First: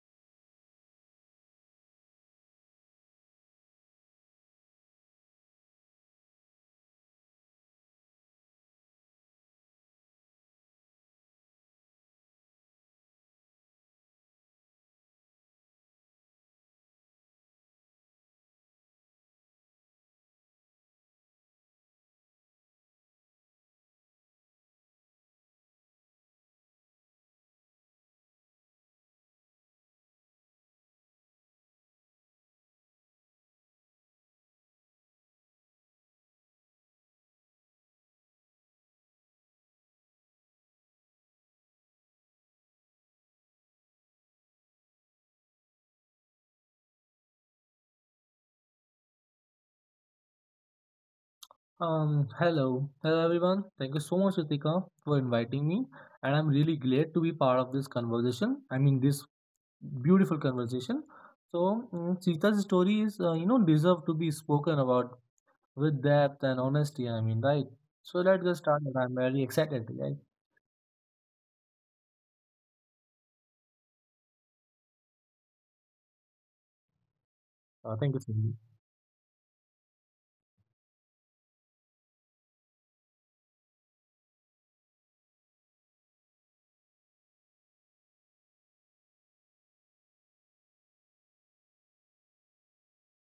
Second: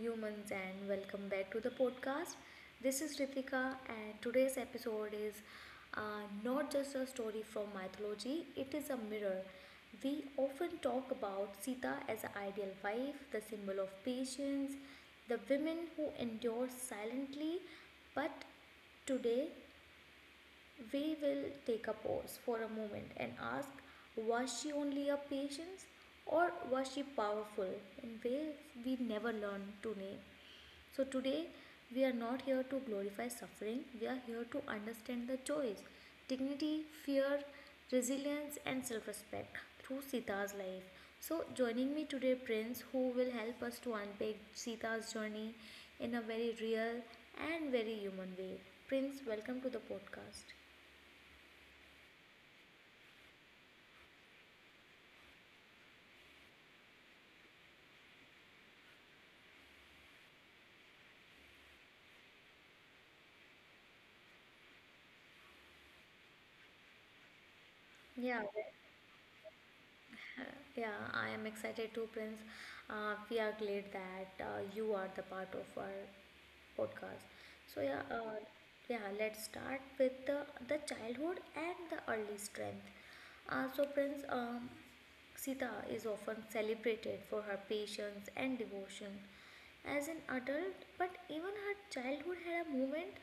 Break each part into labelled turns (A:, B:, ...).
A: humans, and welcome back to the podcast. This is Ritika, and today's episode is not just a story from mythology, it is a mirror. We often talk about Sita as an ideal wife, the symbol of patience, the women who endure silently, but today we will take a pause for a moment and ask, was she only a patience or was she powerful in ways we never learn to name? So today, we are not here to glorify suffering, we are here to understand the joys, dignity, fear, resilience, and self respect through Sita's life. So joining me today, Prince, who will help us to unpack Sita's journey in a very real and very human way. Prince, welcome to the podcast.
B: Hello. Hello everyone. Thank you so much, Ritika, for inviting me. And I'm really glad to be part of this conversation. I mean, this beautiful conversation. So, Sita's story deserve to be spoken about with depth and honesty. I mean, right? So let's
A: Yeah, uh,
B: get started. I'm very excited, right?
A: yeah, I am excited too, Prince. We are glad that you are the part of our podcast. So yeah,
B: Thank you so
A: uh,
B: much.
A: yeah, let's start with the childhood and the early strength. So Prince, Sita is often celebrated for her patience and devotion as an adult, but even her childhood had a moment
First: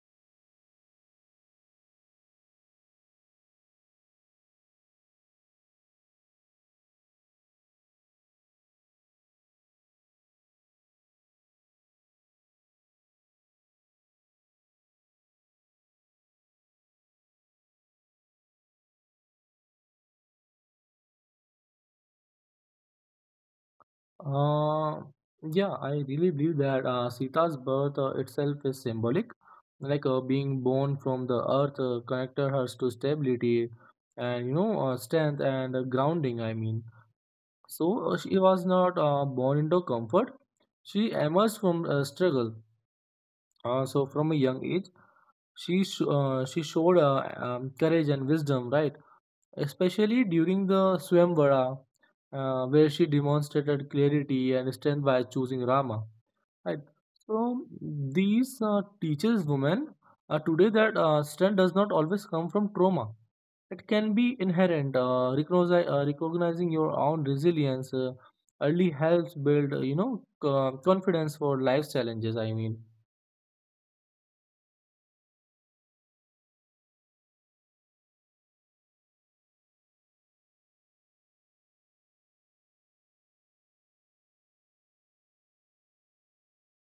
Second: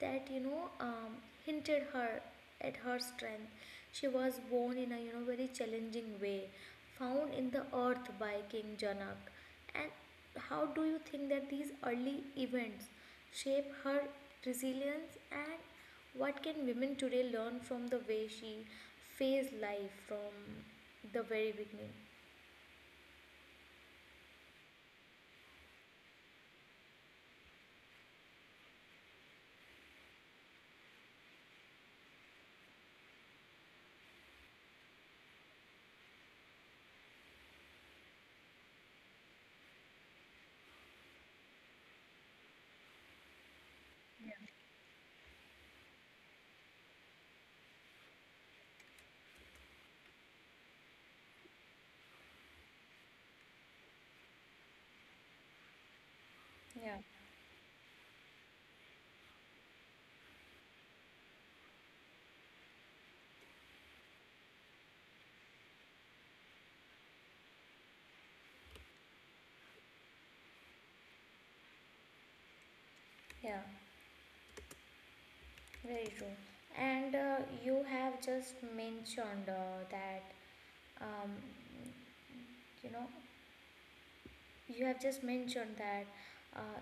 A: that hinted her at her strength. She was born in a, you know, very challenging way, found in the earth by King Janak. And how do you think that these early events shape her resilience, and what can women today learn from the way she faced life from the very beginning?
B: Uh, yeah, I really believe that Sita's birth itself is symbolic. Like being born from the earth connected her to stability and you know strength and grounding. I mean, so she was not born into comfort. She emerged from struggle. So from a young age, she showed courage and wisdom, right? Especially during the Swamvara, where she demonstrated clarity and strength by choosing Rama. Right.
A: Yeah,
B: So these teaches women today that strength does not always come from trauma. It can be inherent. Recognizing your own resilience early helps build, you know, confidence for life's challenges. I mean,
A: yeah. Very true. And you have just mentioned that, um, you know, you have just mentioned that uh,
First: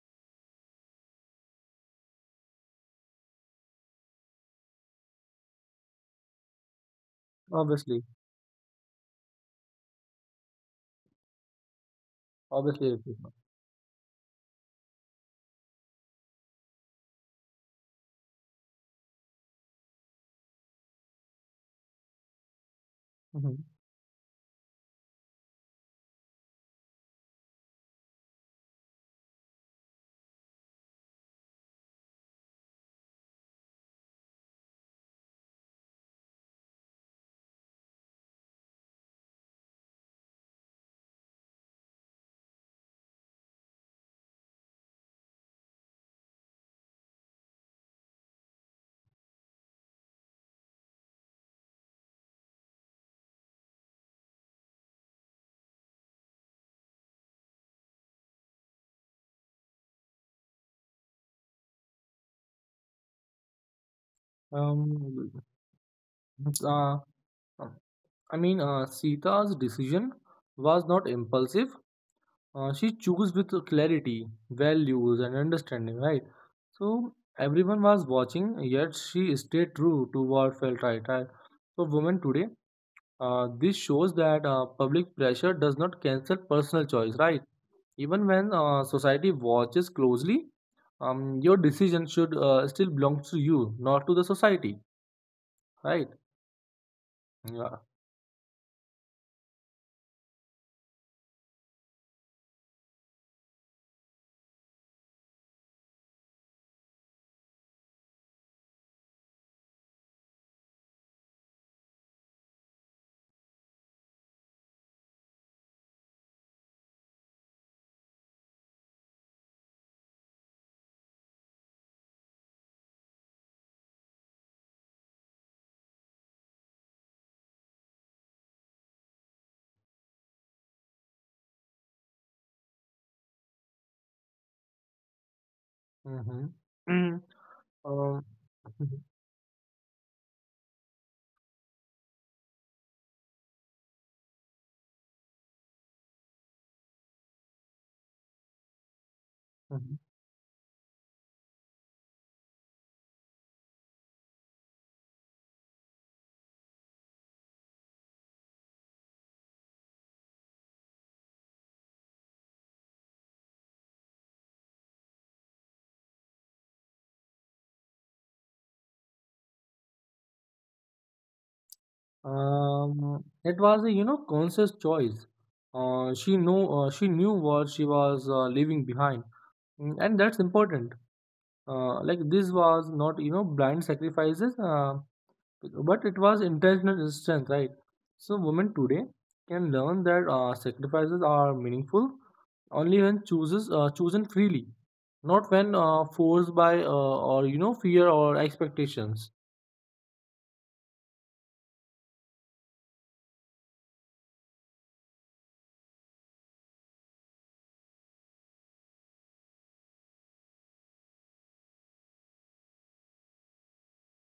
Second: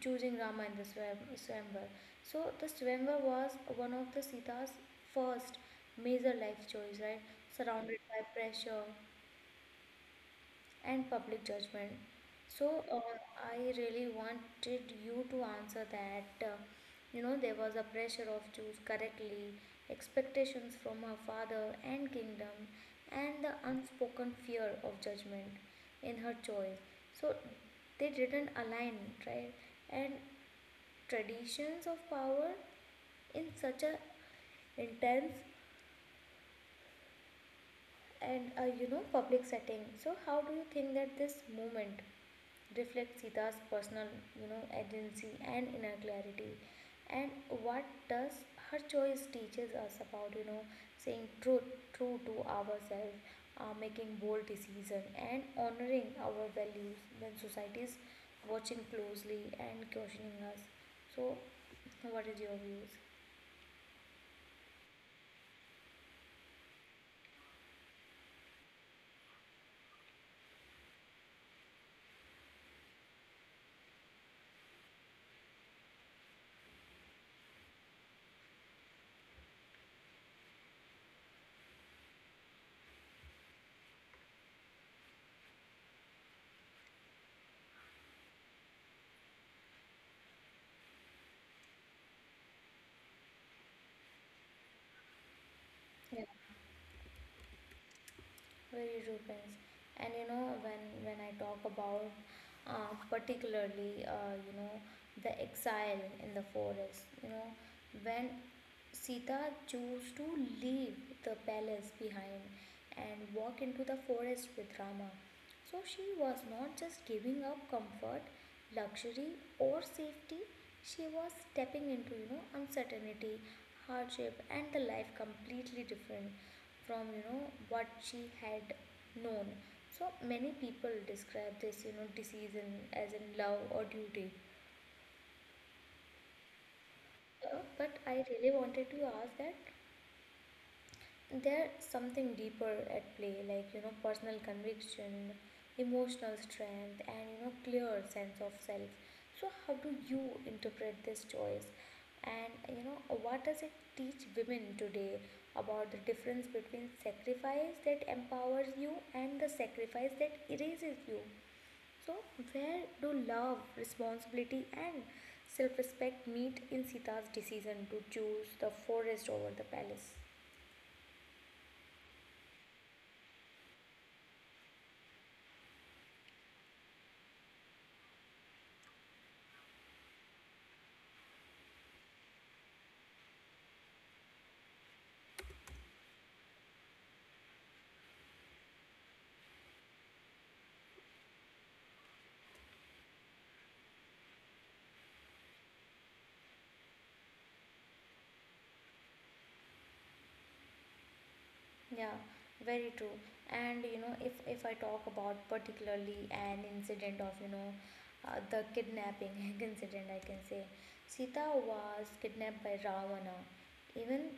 A: choosing Rama in the Swam- Swamvar. So the Swamvar was one of the Sita's first major life choice, right? Surrounded
B: obviously,
A: by pressure and public judgment. So
B: obviously.
A: I really wanted you to answer that. You know, there was a pressure of choose correctly, expectations from her father and kingdom, and the
B: hmm
A: unspoken fear of judgment in her choice. So they didn't align, right? And traditions of power in such a intense and, you know, public setting. So how do you think that this movement reflect Sita's personal, you know, agency and inner clarity? And what does her choice teaches us about, you know, saying truth, true to ourselves, making bold decisions, and honoring our values when society is watching closely and questioning us? So what is your views?
B: Um, uh, Sita's decision was not impulsive. She chose with clarity, values, and understanding, right? So everyone was watching, yet she stayed true to what felt right. Right? So women today, this shows that public pressure does not cancel personal choice, right? Even when society watches closely, your decision should still belong to you, not to the society, right?
A: Yeah.
B: Yeah.
A: Very true, friends. And you know, when I talk about particularly, you know, the exile in the forest. You know, when Sita chose to leave the palace behind and walk into the forest with Rama, so she was not just giving up comfort, luxury, or safety, she was stepping into, you know, uncertainty, hardship, and the life completely different from, you know, what she had known. So many people describe this, you know, decision as in love or duty.
B: Mm-hmm.
A: But I
B: um,
A: really wanted to ask that there's something deeper at play, like, you know, personal conviction, emotional strength, and, you know, clear sense of self. So how do you interpret this choice? And you know, what does it teach women today about the difference between sacrifice that empowers you and the sacrifice that erases you? So where do love, responsibility, and self respect meet in Sita's decision to choose the forest over the palace?
B: It was a you know conscious choice. Uh, she knew what she was leaving behind, Mm, and that's important. Like this was not you know blind sacrifices, but it was intentional strength, right? So women today can learn that sacrifices are meaningful only when chooses chosen freely, not when forced by or you know fear or expectations.
A: Yeah, very true. And you know, if I talk about particularly an incident of, you know, the kidnapping incident, I can say Sita was kidnapped by Ravana. Even,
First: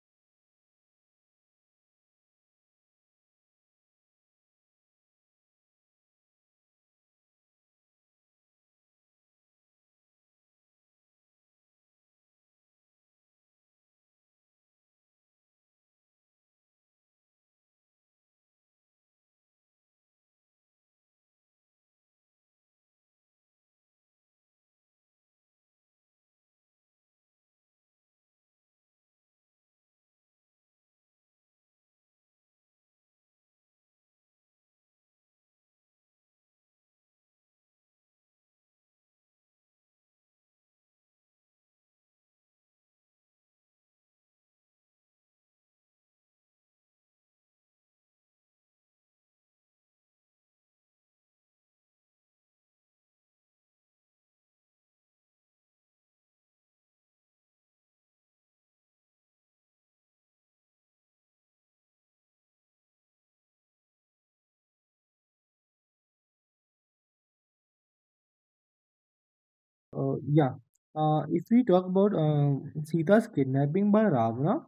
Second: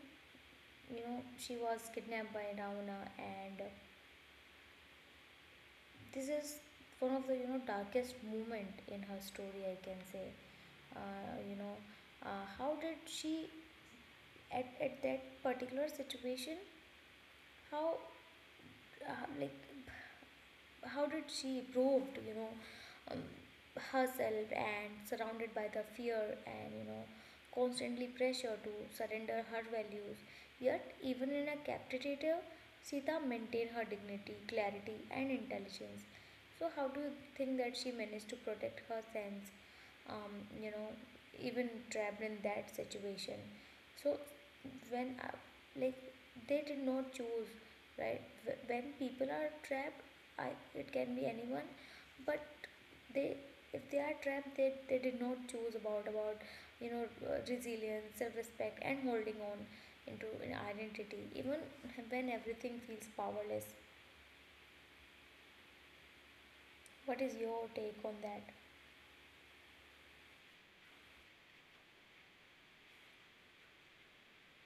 A: you know, she was kidnapped by Ravana, and this is one of the, you know, darkest moment in her story, I can say. You know, how did she at that particular situation, how, like, how did she proved, you know, um, herself and surrounded by the fear and, you know, constantly pressure to surrender her values? Yet even in a captivative, Sita maintained her dignity, clarity, and intelligence. So how do you think that she managed to protect her sense, um, you know, even trapped in that situation? So when, like, they did not choose, right? When people are trapped, it can be anyone, but they, if they are trapped, they did not choose about you know, resilience, self-respect, and holding on into an identity even when everything feels powerless. What is your take on that?
B: Yeah. If we talk about Sita's kidnapping by Ravana,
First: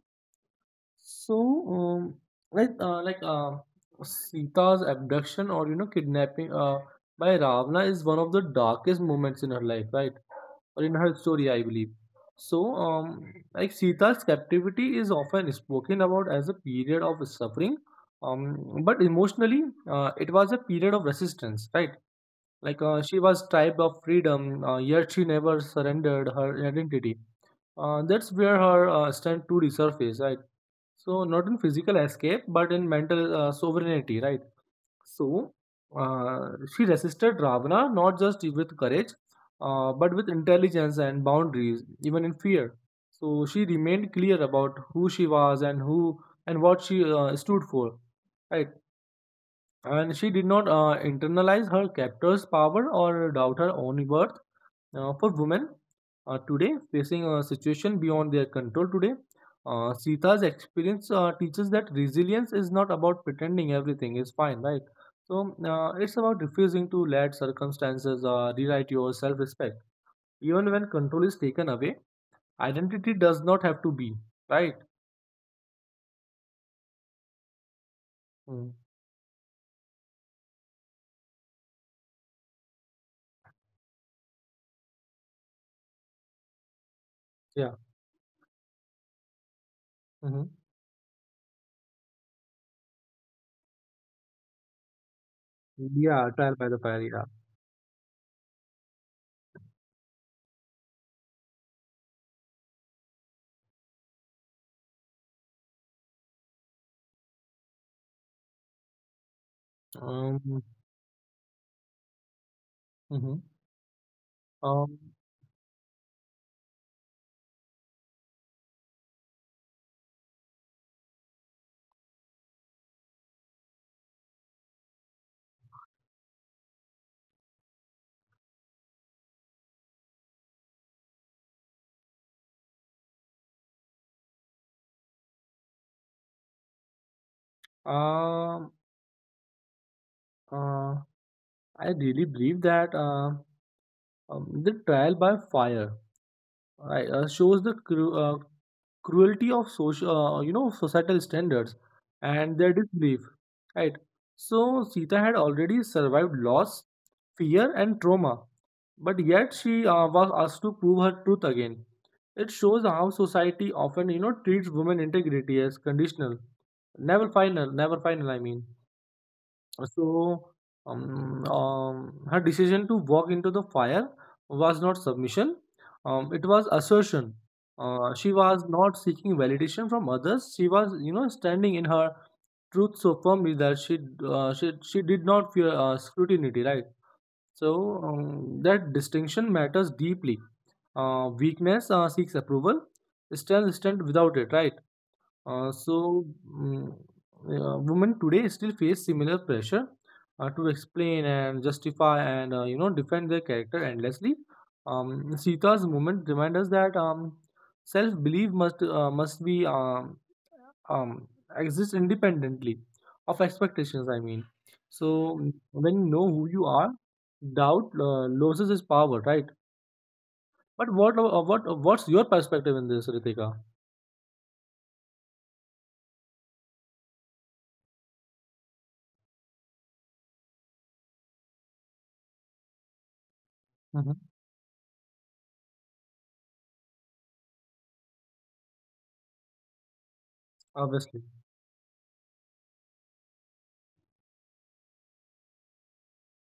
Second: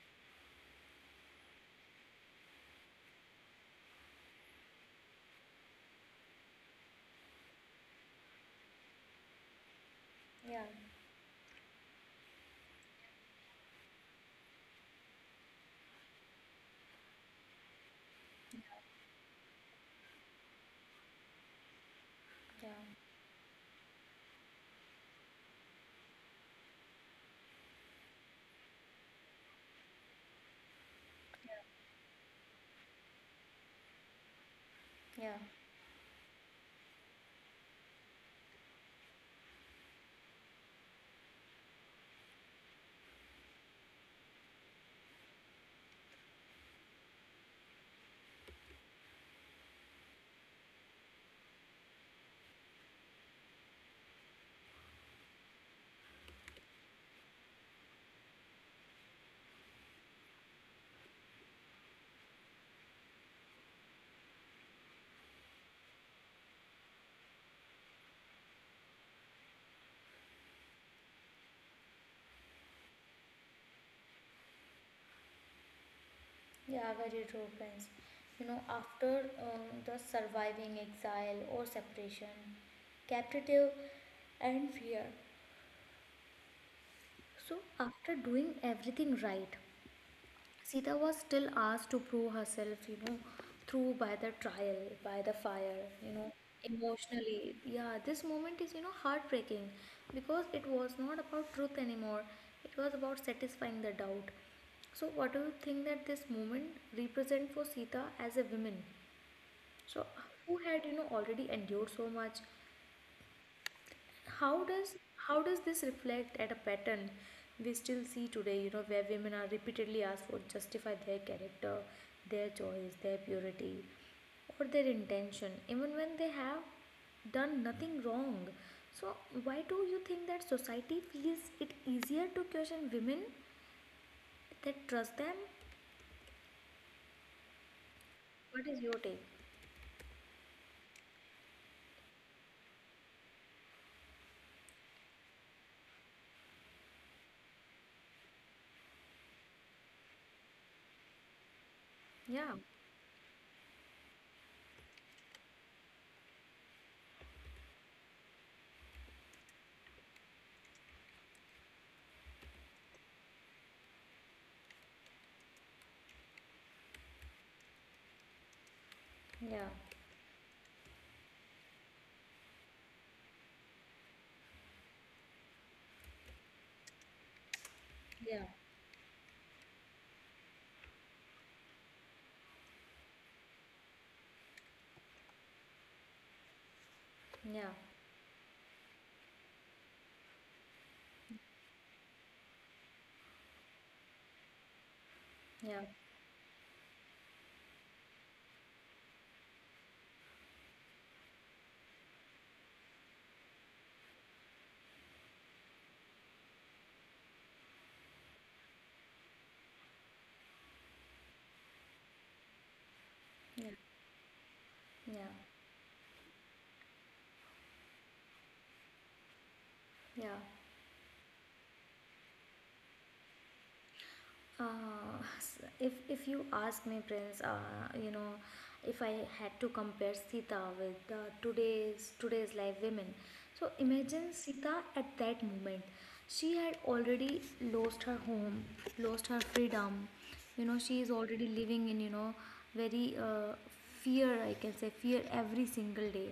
B: so um, like uh, like uh, Sita's abduction or you know kidnapping by Ravana is one of the darkest moments in her life, right?
A: yeah
B: Or in her story, I believe. So like Sita's captivity is often spoken about as a period of suffering, but emotionally, it was a period of resistance, right? Like
A: yeah
B: uh, she was stripped of freedom, yet she never surrendered her identity. That's where her strength to resurface, right? So not in physical escape, but in mental sovereignty, right?
A: yeah
B: So uh, she resisted Ravana not just with courage, but with intelligence and boundaries, even in fear. So she remained clear about who she was and what she stood for, right? And she did not internalize her captor's power or doubt her own worth. For women today, facing a situation beyond their control today, Sita's experience teaches that resilience is not about pretending everything is fine, right? So it's about refusing to let circumstances rewrite your self-respect. Even when control is taken away, identity does not have to be, right?
A: Yeah, very true, friends. You know,
B: Mm,
A: after, the surviving exile or separation, captive, and fear. So
B: Yeah.
A: after doing everything right,
B: hmm
A: Sita was still asked to prove herself, you know, through by the trial, by the fire, you
B: Yeah,
A: know,
B: trial by the fire, yeah.
A: emotionally. Yeah, this moment is, you know, heartbreaking because it was not about truth anymore, it was about satisfying the doubt. So what do you think that this moment represent for Sita as a woman? So who
B: Um,
A: had, you know, already endured so much?
B: mhm.
A: How does
B: Um,
A: this reflect at a pattern we still see today? You know, where women are repeatedly asked for justify their character, their choice, their purity, or their intention, even when they have done nothing wrong. So why do you think that society feels it easier to question women that trust them? What
B: Um,
A: is your take?
B: uh, I really believe that the trial by fire right, shows the cruelty of social, you know, societal standards
A: Yeah,
B: and their disbelief. Right. So Sita had already survived loss, fear, and trauma, but yet she was asked to prove her truth again. It shows how society often, you know, treats women integrity as conditional, never final, never final. I mean.
A: yeah,
B: So, her decision to walk into the fire was not submission, it was assertion. She
A: yeah,
B: was not seeking validation from others. She was, you know, standing in her truth so firmly that she did not fear scrutiny, right?
A: yeah,
B: So that distinction matters deeply. Weakness seeks approval, strength stands without it, right? Uh,
A: yeah,
B: so, mm, Women today still face similar pressure to explain and justify and you know defend their character endlessly. Sita's movement reminds us that self-belief must be um, exist independently of
A: yeah,
B: expectations. I mean, so
A: yeah,
B: when you know who you are, doubt loses its power, right?
A: yeah.
B: But what's your perspective in this, Ritika?
A: If you ask me, Prince, you know, if I had to compare Sita with, today's life women, so
B: hmm
A: imagine Sita at that moment. She had already lost her home, lost her freedom. You know, she is
B: Obviously.
A: already living in, you know, very, fear. I can say fear every single day,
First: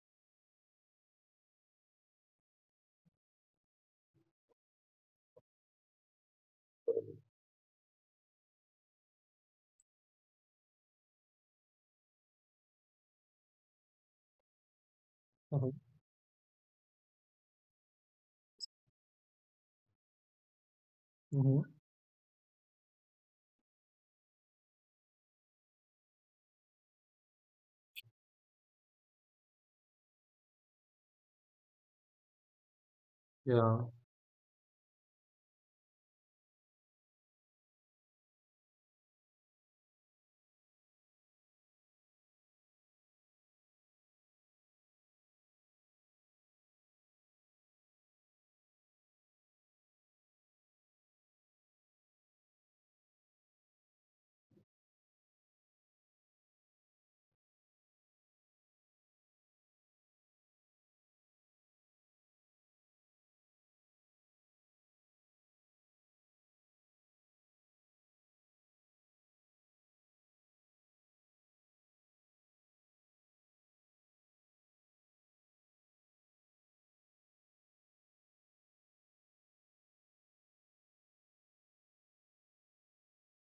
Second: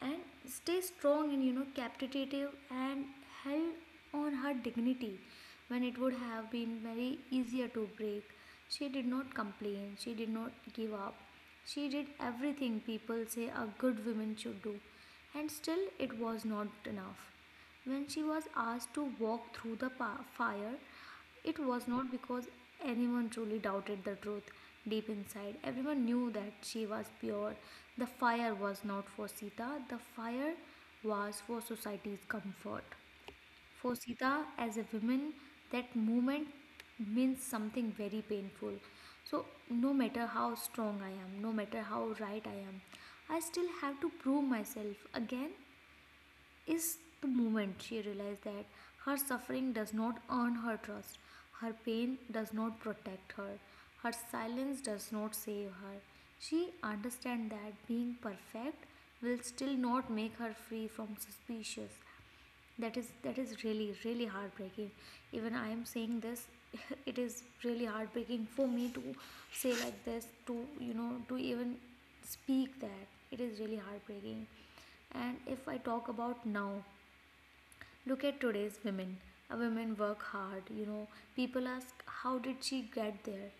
A: and stay strong and, you know, captivative and held on her dignity when it would have been very easier to break. She did not complain, she did not give up, she did everything people say a good woman should do, and
B: hmm
A: still it was not enough. When she was asked to walk through the fire, it
B: hmm
A: was not because anyone truly doubted the truth. Deep inside, everyone knew that she was pure. The fire was not for Sita, the fire was for society's comfort. For
B: Yeah.
A: Sita, as a woman, that moment means something very painful. So no matter how strong I am, no matter how right I am, I still have to prove myself again, is the moment she realized that her suffering does not earn her trust, her pain does not protect her, her silence does not save her. She understands that being perfect will still not make her free from suspicious. That is really really heartbreaking. Even I am saying this, it is really heartbreaking for me to say like this to, you know, to even speak that. It is really heartbreaking. And if I talk about now, look at today's women. A women work hard, you know. People ask, how did she get there?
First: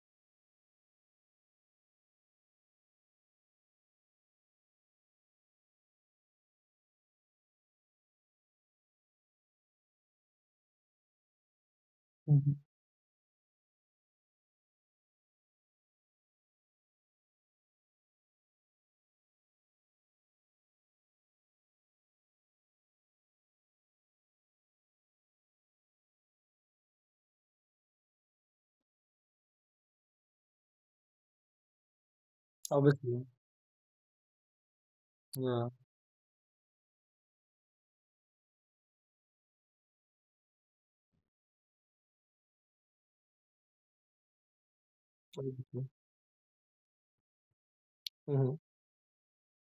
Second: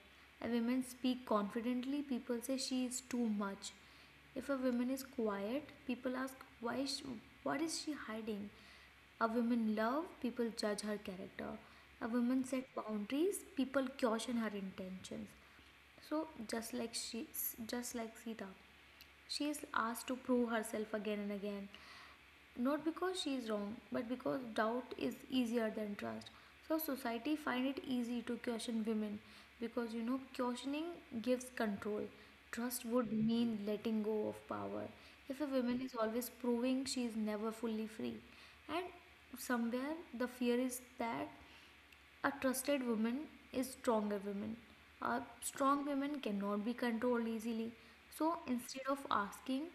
A: A women speak confidently, people say she is too much. If a woman is quiet, people ask, why is she, what is she hiding? A woman love, people judge her character. A woman
B: Mhm.
A: set boundaries, people caution her intentions. So just like just like Sita, she is asked to prove herself again and again, not because she is wrong, but because doubt is easier than trust. So society find it easy to question women because, you know, questioning gives control. Trust would
B: Obviously,
A: mean letting go of power. If a
B: yeah,
A: woman is always proving, she is never fully free. And somewhere the fear is that a trusted woman is stronger woman. A
B: obviously.
A: strong woman cannot be controlled easily. So
B: hmm
A: instead of asking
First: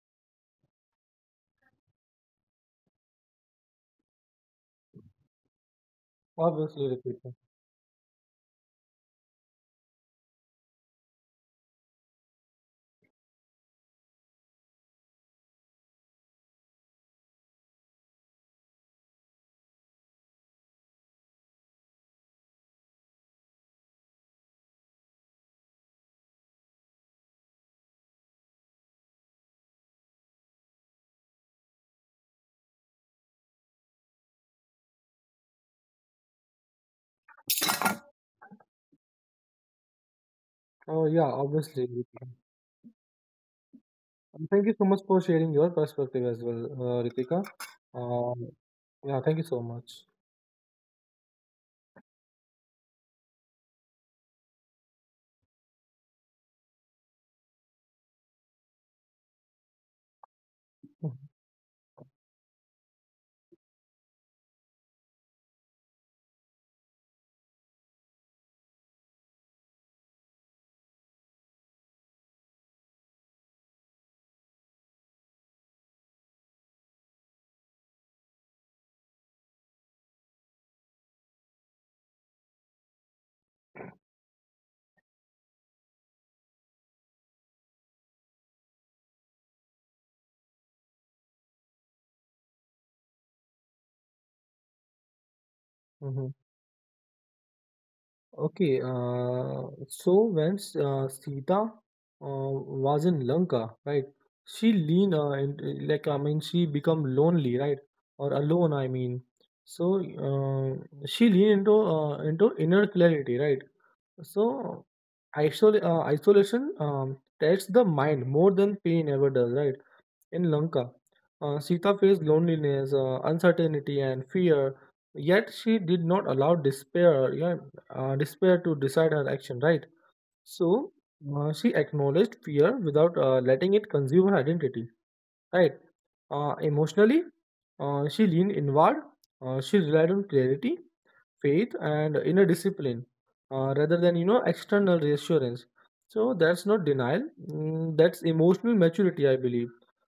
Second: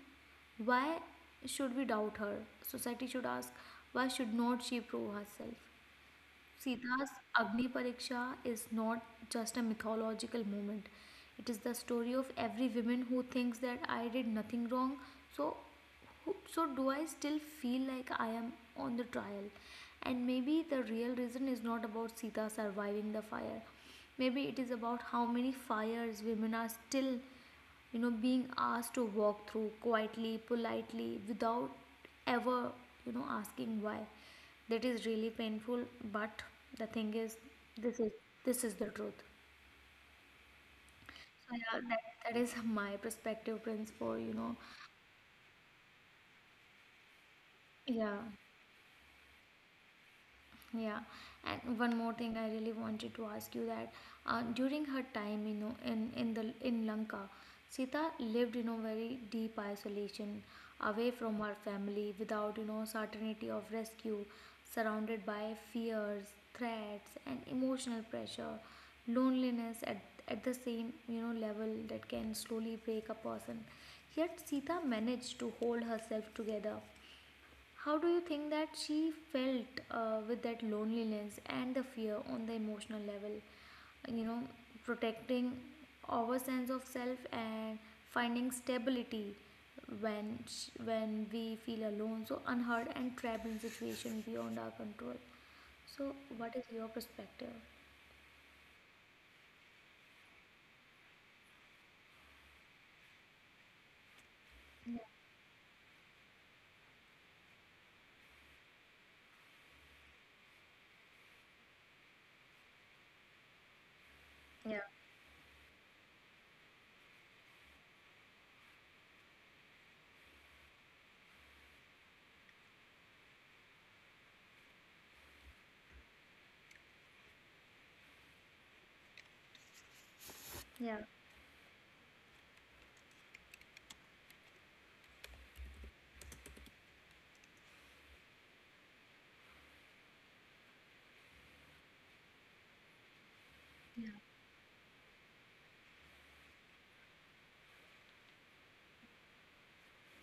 A: why should we doubt her, society should ask, why should not she prove herself?
B: Obviously,
A: Sita's
B: Ritika.
A: Agni Pariksha is not just a mythological moment. It is the story of every woman who thinks that I did nothing wrong, so so do I still feel like I am on the trial? And maybe the real reason is not about Sita surviving the fire. Maybe it is about how many fires women are still, you know, being asked to walk through quietly, politely, without ever, you know, asking why. That is really painful, but the thing is, this is this is the truth.
B: Oh, yeah,
A: So yeah,
B: obviously, Ritika.
A: that is my perspective, Prince, for you
B: And
A: know.
B: thank you so much for sharing your perspective as well, Ritika.
A: Yeah,
B: Uh, yeah, thank you so much.
A: Yeah, and one more thing I really wanted to ask you that during her time, you know, in the in Lanka, Sita lived, you know, very deep isolation, away from her family, without, you know, certainty of rescue, surrounded by fears, threats, and emotional pressure, loneliness at the same, you know, level that can slowly break a person. Yet Sita managed to hold herself together. How do you think that she felt, with that loneliness and the fear on the emotional level? You know, protecting our sense of self and finding stability when when we feel alone, so unheard and trapped in situation beyond our control. So
B: Mm-hmm.
A: what is your perspective?
B: Okay, so when Sita was in Lanka, right? She
A: Yeah,
B: lean and like I mean she become lonely, right? Or alone, I mean. So she lean into inner clarity, right?
A: yeah,
B: So, isolation tests the mind more than pain ever does, right? In Lanka, Sita faced loneliness, uncertainty, and fear. Yet she did not allow despair, yeah, despair to decide her action, right? So
A: yeah,
B: she acknowledged fear without letting it consume her identity, right? Emotionally, she leaned inward. She relied on clarity faith and inner discipline rather than you know external reassurance so that's not denial that's emotional maturity I believe.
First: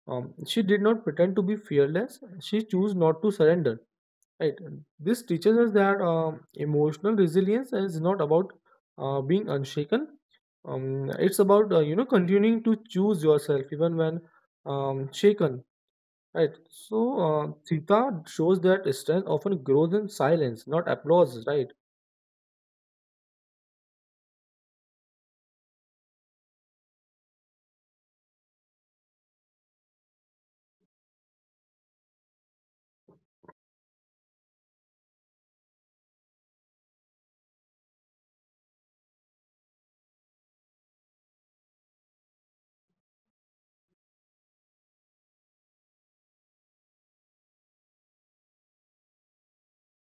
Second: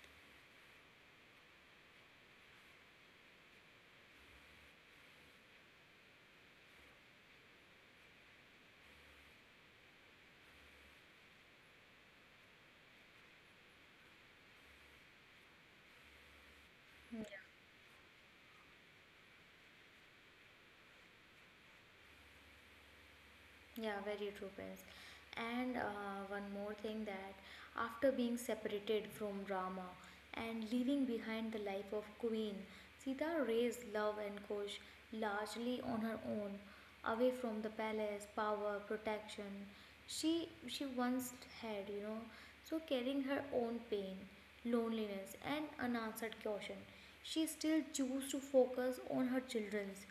B: She did not pretend to be fearless. She chose not to surrender, right? This teaches us that emotional resilience is not about being unshaken. It's about you know continuing to choose yourself even when shaken, right? So
A: yeah.
B: Sita shows that strength often grows in silence not applause, right?
A: Yeah, very true, Prince. And one more thing that after being separated from Rama and leaving behind the life of queen, Sita raised Love and Kush largely on her own, away from the palace, power, protection she once had. You know. So carrying her own pain, loneliness, and unanswered caution, she still chose to focus on her children's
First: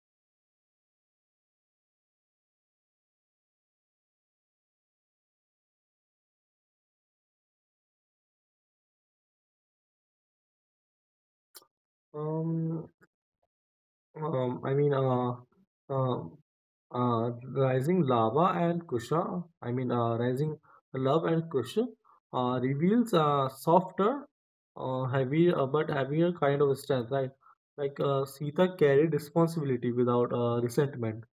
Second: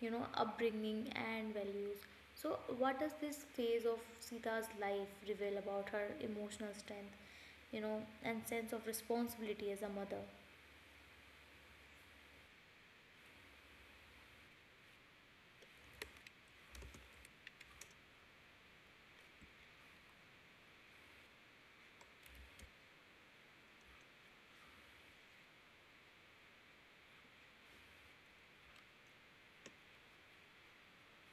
A: you know, upbringing and values. So, what does this phase of Sita's life reveal about her emotional strength you know, and sense of responsibility as a mother?
B: Um, I mean, um, Rising Lava and Kusha, I mean, Rising Love and Kusha, reveals a softer, but heavier kind of strength, right? Like Sita carried responsibility without resentment.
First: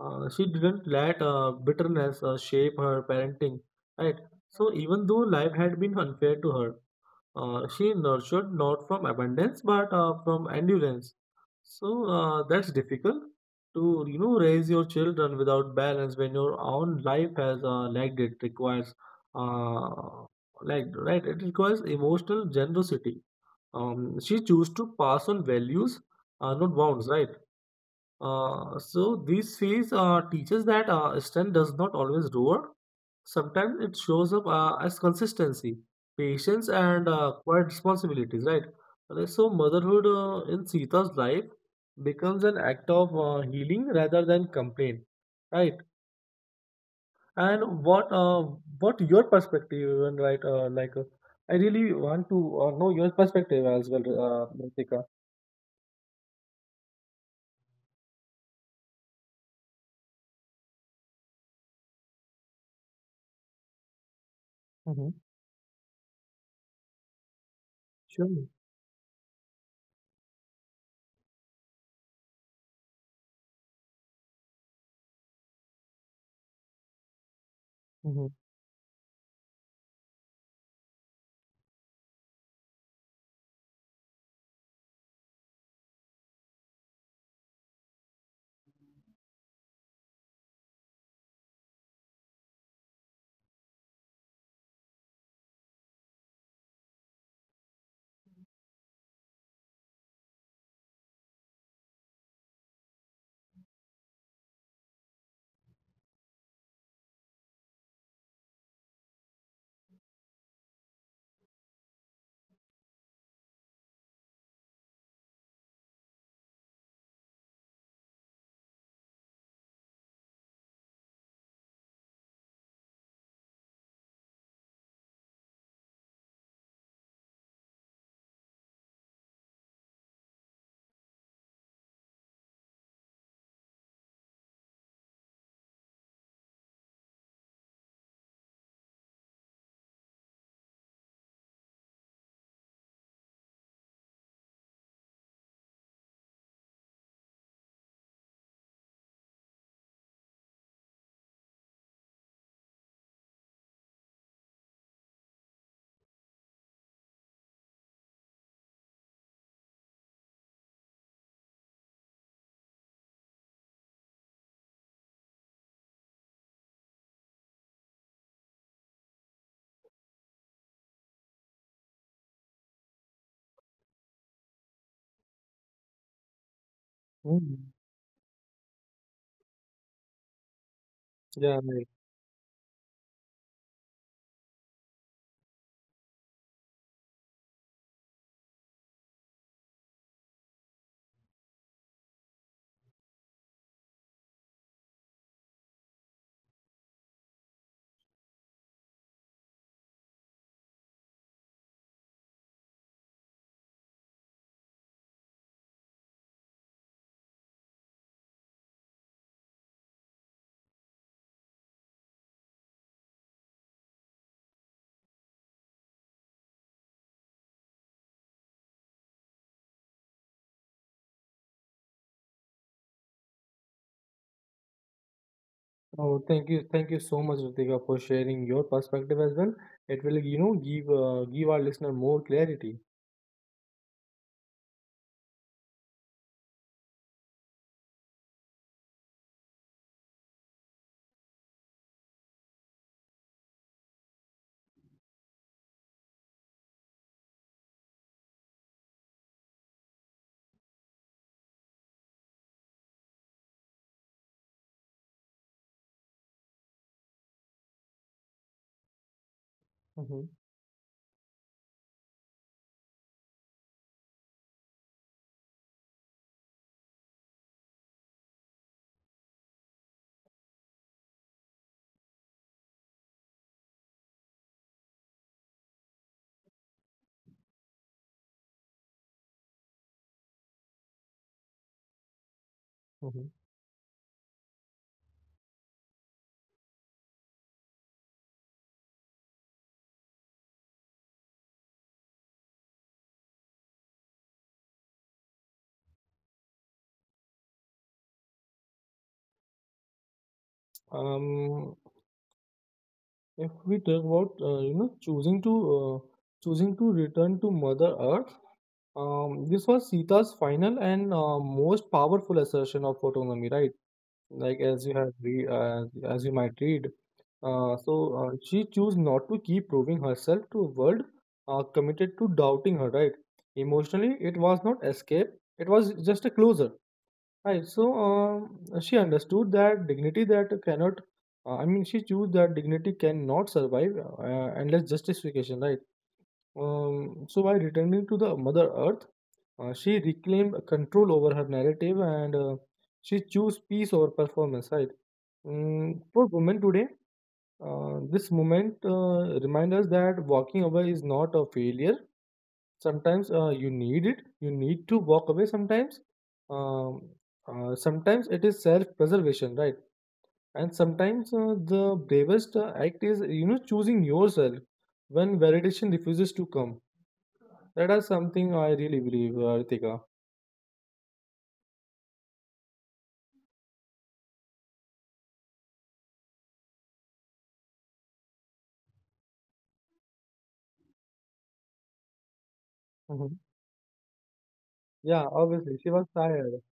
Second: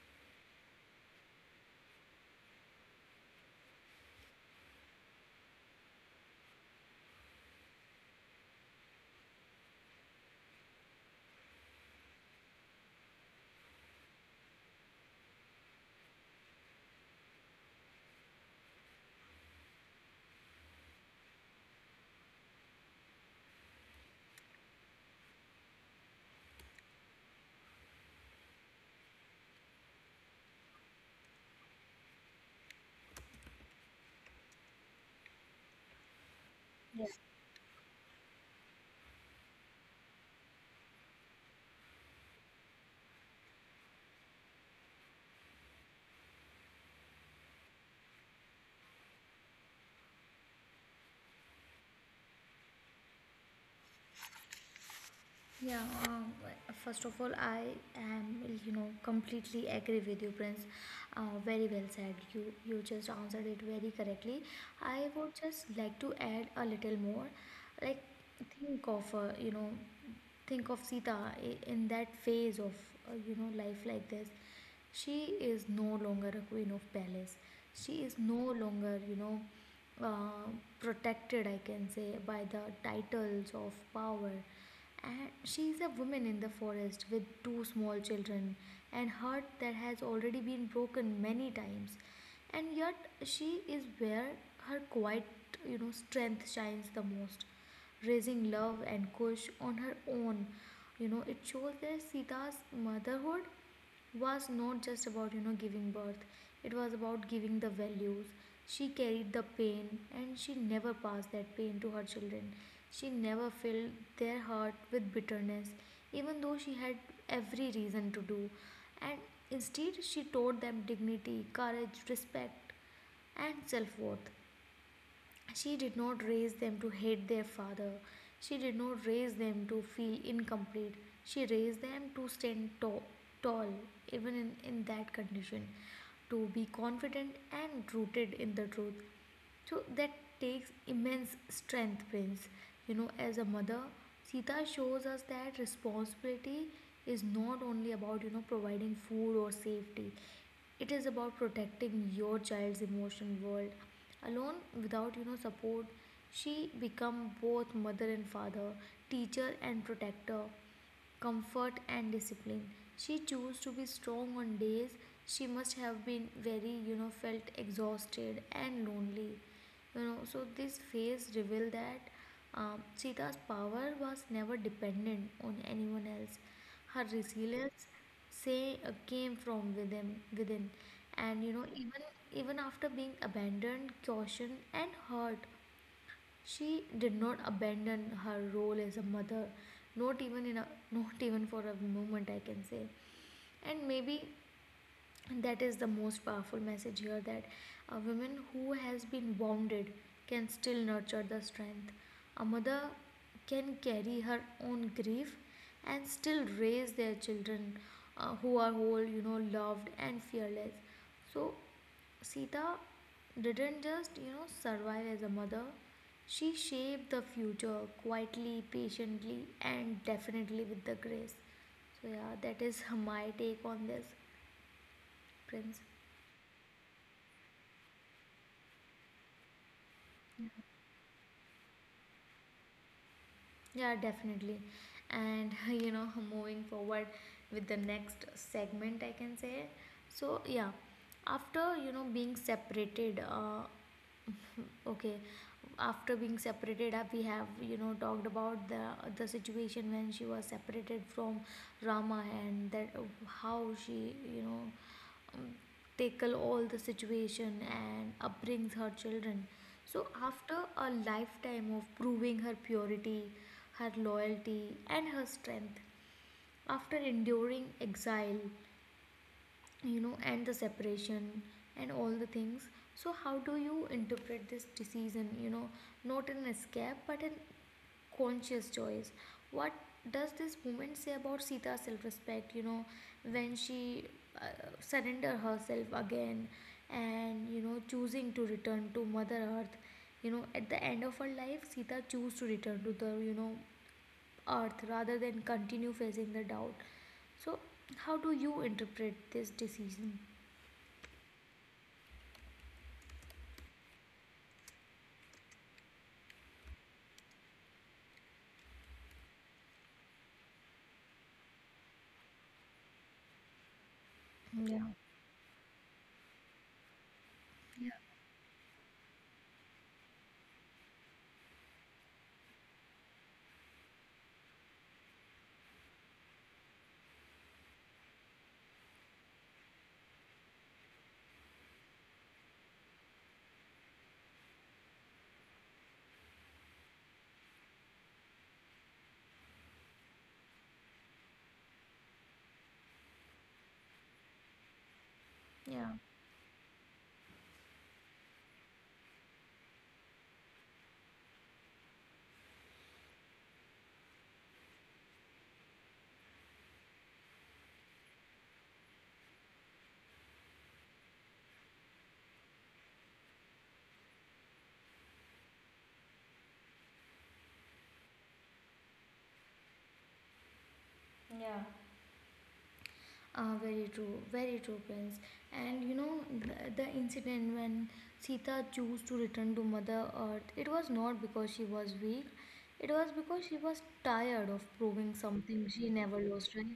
B: She didn't let bitterness shape her parenting, right? So even though life had been unfair to her, she nurtured not from abundance but from endurance. So that's difficult to you know raise your children without balance when your own life has uh, lagged. It requires uh, lagged right. It requires emotional generosity. She chose to pass on values, not bounds. Right. So these phase teaches that strength does not always roar. Sometimes it shows up as consistency, patience, and quiet responsibilities. Right. So motherhood in Sita's life becomes an act of healing rather than complaint. Right. And what your perspective even right I really want to know your perspective as well, Ritika.
A: Yeah, um, First of all, I am you know, completely agree with you, Prince. Very well said. You just answered it very correctly. I
B: Mm-hmm.
A: would just like to add a little more. Like,
B: Sure.
A: think of you know, think of Sita in that phase of you know, life like this. She is no longer a queen of palace. She is
B: Mm-hmm.
A: no longer you know, uh, protected, I can say, by the titles of power. And she is a woman in the forest with two small children and heart that has already been broken many times. And yet, she is where her quiet you know, strength shines the most raising Love and Kush on her own. You know, it shows that Sita's motherhood was not just about you know, giving birth, it was about giving the values. She carried the pain and she never passed that pain to her children. She never filled their heart with bitterness, even though she had every reason to do. And instead, she taught them dignity, courage, respect, and self worth. She did not raise them to hate their father. She did not raise them to feel incomplete. She raised them to stand tall, tall even in that condition, to be confident and rooted in the truth. So that takes immense strength, Prince. You know, as a mother, Sita shows us that responsibility is not only about you know, providing food or safety, it is about protecting your child's emotion world. Alone, without you know, support, she become both mother and father, teacher and protector comfort and discipline. She chose to be strong on days she must have been very, you know, felt exhausted and lonely. You know, so this phase revealed that Sita's power was never dependent on anyone else. Her
B: Mm.
A: resilience say came from within, and you
B: Yeah.
A: know
B: Right.
A: even even after being abandoned cautioned and hurt she did not abandon her role as a mother, not even in a not even for a moment I can say. And maybe that is the most powerful message here that a woman who has been wounded can still nurture the strength, a mother can carry her own grief and still raise their children who are whole, you know loved and fearless. So Sita didn't just you know survive as a mother, she shaped the future quietly, patiently and definitely with the grace. So yeah, that is my take on this, Prince.
B: Oh, thank you so much, Ritika, for sharing your perspective as well. It will, you know, give our listener more clarity.
A: Yeah, definitely. And you know, moving forward with the next segment, I can say. So, yeah, after you know being separated, okay, after being separated, we have you know talked about the situation when she was separated from Rama and that how she you know tackle all the situation and upbrings her children. So
B: hmm
A: after a lifetime of proving her purity, her loyalty and her strength, after enduring exile you know, and the separation and all the things, so how do you interpret this decision, you know, not an escape but an conscious choice. What does this moment say about Sita's self-respect? You know,
B: hmm
A: when she uh, surrender herself again, and you know, choosing to return to Mother Earth. You know, at the end of her life, Sita choose to return to the you know Earth rather than continue facing the doubt. So, how do you interpret this decision?
B: Um, if we talk about, you know, choosing to return to Mother Earth, this was Sita's final and most powerful assertion of autonomy, right? like
A: Yeah.
B: as you have read uh, as you might read
A: Yeah.
B: so she chose not to keep proving herself to a world committed to doubting her right emotionally. It was not escape, it was just a closure, right? So she understood that dignity that cannot I mean she chose that dignity cannot survive unless justification, right? So by returning to the mother earth she reclaimed control over her narrative and she chose peace over performance, right?
A: Yeah.
B: Mm, for women today, this movement reminds us that walking away is not a failure. Sometimes you need it. You need to walk away sometimes. Um, Sometimes it is self-preservation, right? And sometimes the bravest act is, you know, choosing yourself when validation refuses to come. That is something I really believe, Ritika.
A: Yeah. Very true, Prince. And you know, the incident when Sita chose to return to Mother Earth, it was not because she was weak, it was
B: Mhm.
A: because she was tired of proving
B: Yeah,
A: something
B: obviously.
A: she
B: She was
A: never lost,
B: tired.
A: right?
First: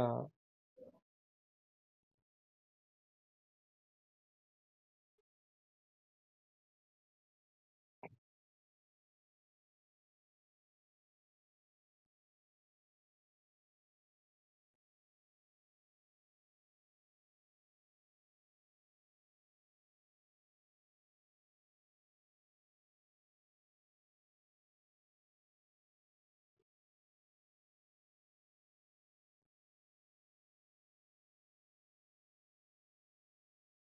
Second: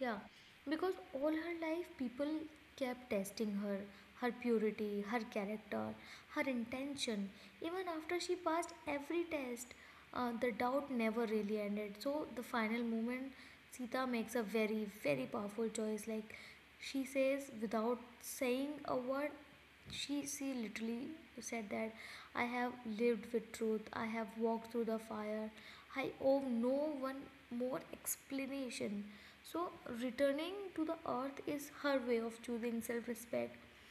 A: Yeah, because all her life people kept testing her, her purity, her character, her intention. Even after she passed every test, the doubt never really ended. So, the final moment, Sita makes a very, very powerful choice. Like she says, without saying a word, she literally said that I have lived with truth, I have walked through the fire, I owe no one more explanation. So returning to the earth is her way of choosing self-respect,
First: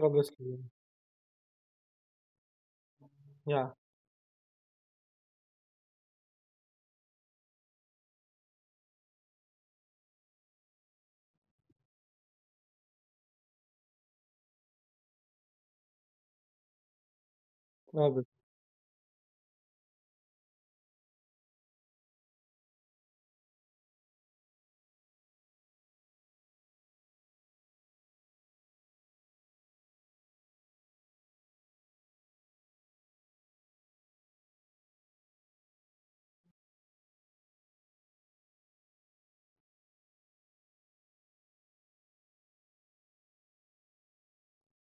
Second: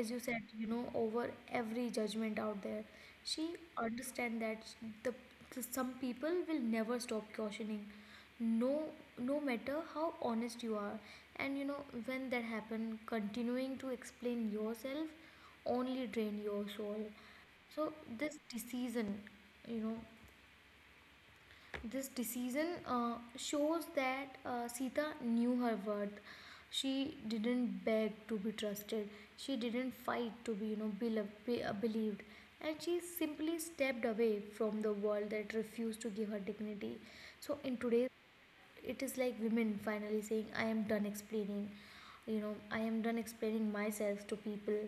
A: as you said,
B: obviously.
A: you know over every judgment out there. She
B: Yeah,
A: understand that the, the some people will never stop cautioning, no no matter how honest you are, and you know when that happen continuing to explain yourself only drain your soul. So
B: obviously.
A: this decision, you know shows that Sita knew her worth. She didn't beg to be trusted. She didn't fight to be you know, believed. And she simply stepped away from the world that refused to give her dignity. So in today's it is like women finally saying I am done explaining, you know I am done explaining myself to people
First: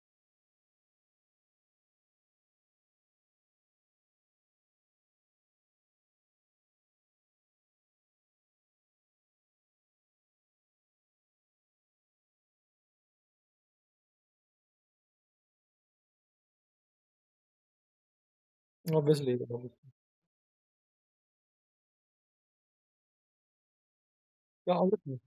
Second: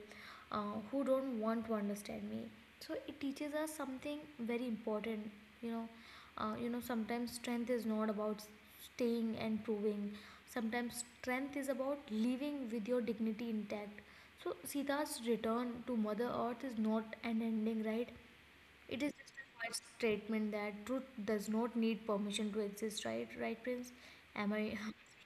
A: who don't want to understand me. So it teaches us something very important. You know you know sometimes strength is not about staying and proving, sometimes strength is about living with your dignity intact. So Sita's return to Mother Earth is not an ending, right, it is
B: Obviously.
A: just a quiet
B: Obviously.
A: statement that truth does not need permission to exist, right? Right, Prince? Am I
B: Yeah,
A: yeah.
B: obviously.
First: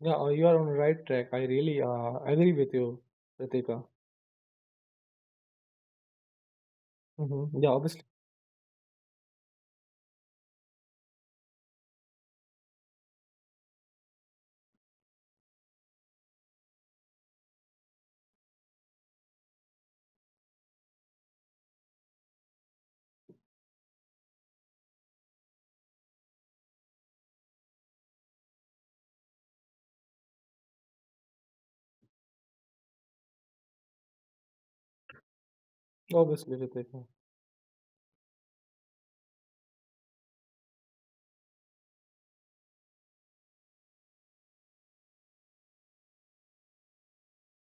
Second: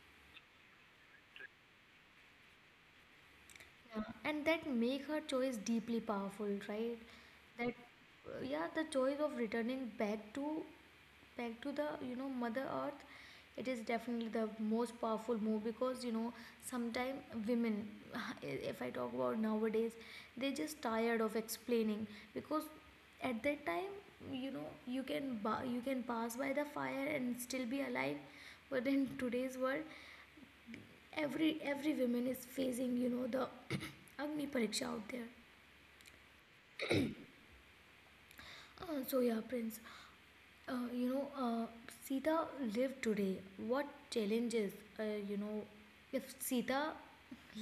B: Yeah, you are on the right track. I really agree with you, Ritika.
A: And that make her choice deeply powerful, right?
B: Mm-hmm.
A: That
B: Yeah, obviously,
A: yeah, the choice of returning back to the you know mother Earth, it is definitely the most powerful move because you know sometimes women if I talk about nowadays, they just tired of explaining. Because at that time, you know, you can you can pass by the fire and still be alive, but in today's world, every woman is facing you know the agni pariksha out there.
B: obviously, Ritika.
A: Uh, so yeah, Prince. You know, Sita lived today. What challenges, you know, if Sita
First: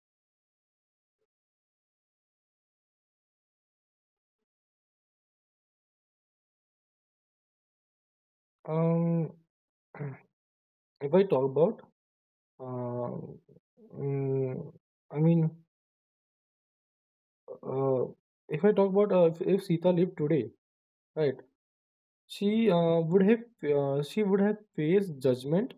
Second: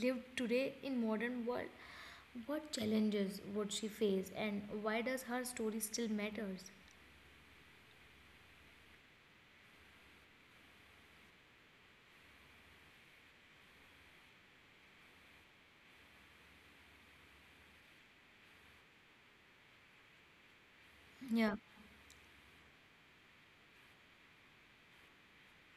A: lived today in modern world, what challenges would she face, and why does her story still matters?
B: Um, if I talk about, uh, mm, I mean, uh, if I talk about if Sita lived today, right?
A: Yeah,
B: She would have She would have faced judgment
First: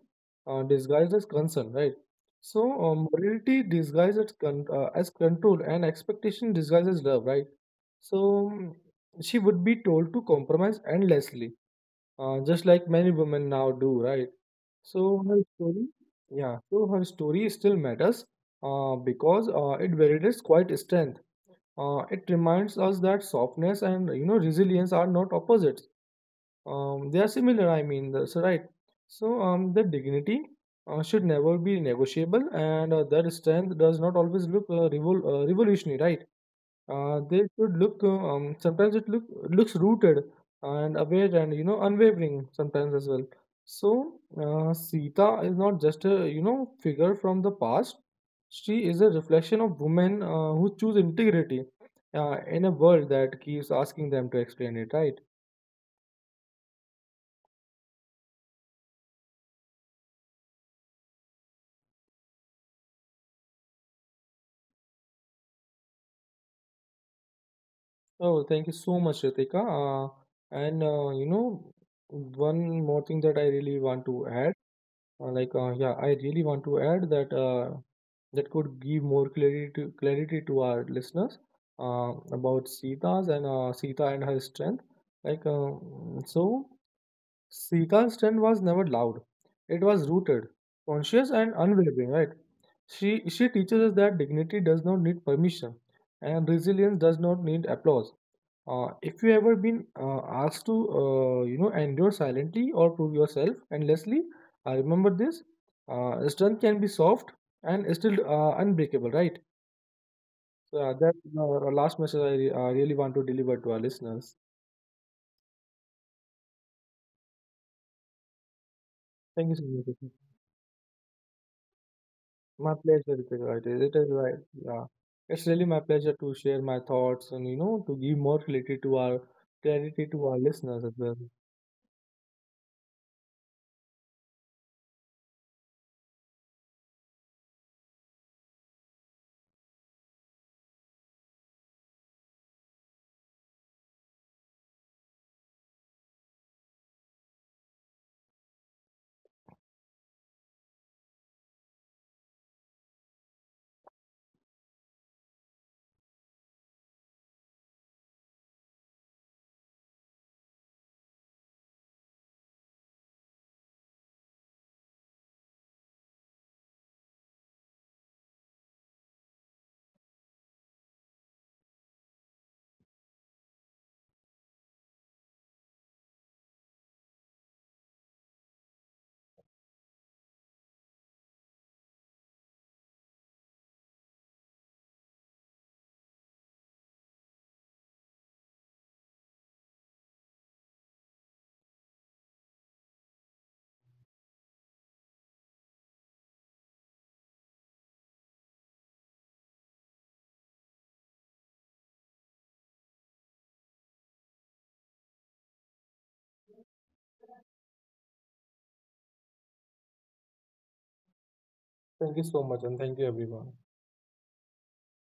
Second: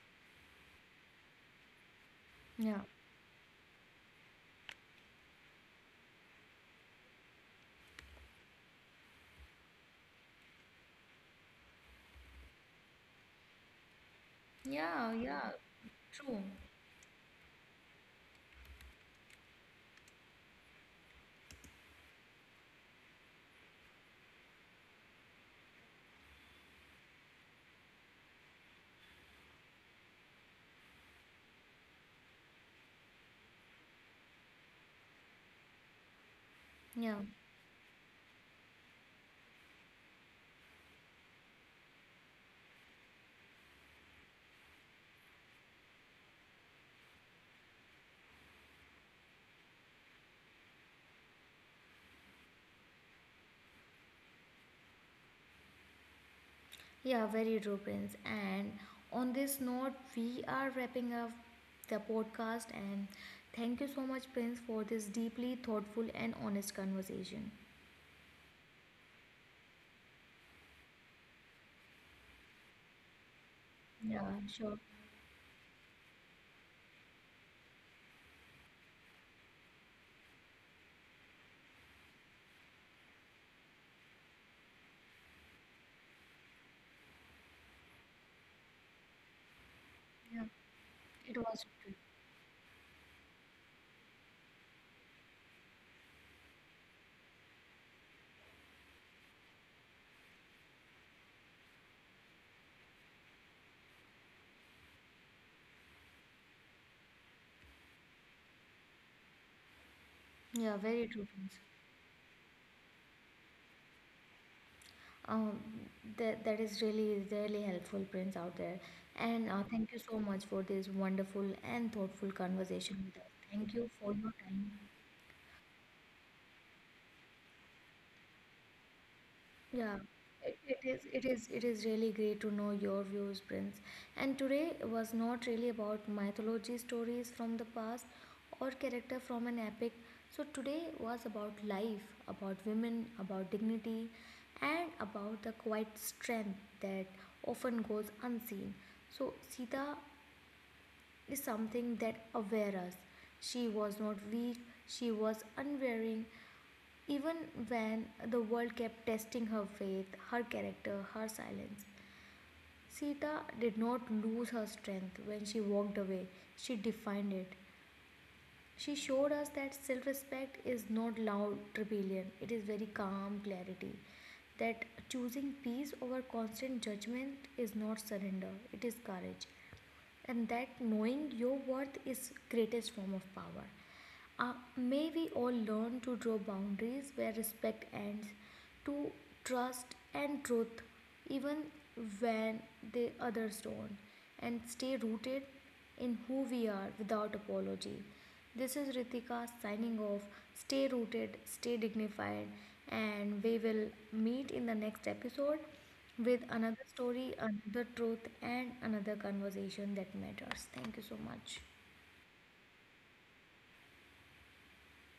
B: disguised as concern, right? So
A: yeah,
B: morality disguised as, as control, and expectation disguised as love, right? So she would be told to compromise endlessly, just like many women now do, right?
A: yeah,
B: So her
A: yeah.
B: story,
A: True.
B: yeah, so her story still matters because it validates quite strength. It reminds us that softness and you know resilience are not opposites. They are similar. I mean, that's right. So the dignity should never be negotiable, and that strength does not always look revolutionary, right?
A: Yeah,
B: They should look. Sometimes it look looks rooted and aware and you know unwavering sometimes as well. So Sita is not just a you know figure from the past. She is a reflection of women who choose integrity in a world that keeps asking them to explain it. Right.
A: yeah, very true, Prince. And on this note, we are wrapping up the podcast. And thank you so much, Prince, for this deeply thoughtful and honest conversation.
B: Oh, thank you so much, Ritika. And you know one more thing that I really want
A: Yeah,
B: to add.
A: sure.
B: Like yeah, I really want to add that that could give more clarity to our listeners about Sita and her strength. Like uh, so, Sita's strength was never loud; it was rooted, conscious,
A: It
B: and
A: was true.
B: unwavering. Right? She teaches us that dignity does not need permission, and resilience does not need applause. If you ever been asked to you know endure silently or prove yourself endlessly, remember this: strength can be soft and still unbreakable, right?
A: Yeah,
B: So
A: very
B: that's
A: true,
B: the
A: Prince.
B: last message I really want to deliver to our listeners.
A: Um, that that is really really helpful, Prince, out there.
B: Thank
A: And
B: you so much.
A: thank you so
B: Ritik.
A: much for this wonderful and thoughtful
B: My
A: conversation
B: pleasure,
A: with us.
B: Ritik.
A: Thank you
B: It is
A: for your
B: right.
A: time.
B: Yeah, it's really my pleasure to share my thoughts and you know to give more
A: Yeah,
B: clarity to our
A: it, it
B: listeners as
A: is
B: well.
A: it is really great to know your views, Prince. And today was not really about mythology stories from the past or character from an epic. So today was about life, about women, about dignity, and about the quiet strength that often goes unseen. So Sita is something that aware us. She was not weak, she was unwavering, even when the world kept testing her faith, her character, her silence, Sita did not lose her strength when she walked away. She defined it. She showed us that self respect is not loud rebellion, it is very calm clarity. That choosing peace over constant judgment is not surrender, it is courage. And that knowing your worth is greatest form of power. May we all learn to draw boundaries where respect ends, to trust and truth even when the others don't, and stay rooted in who we are without apology. This is Ritika signing off. Stay rooted, stay dignified, and we will meet in the next episode with another story, another truth, and another conversation that matters. Thank you so much.
B: Thank you so much, and thank you everyone.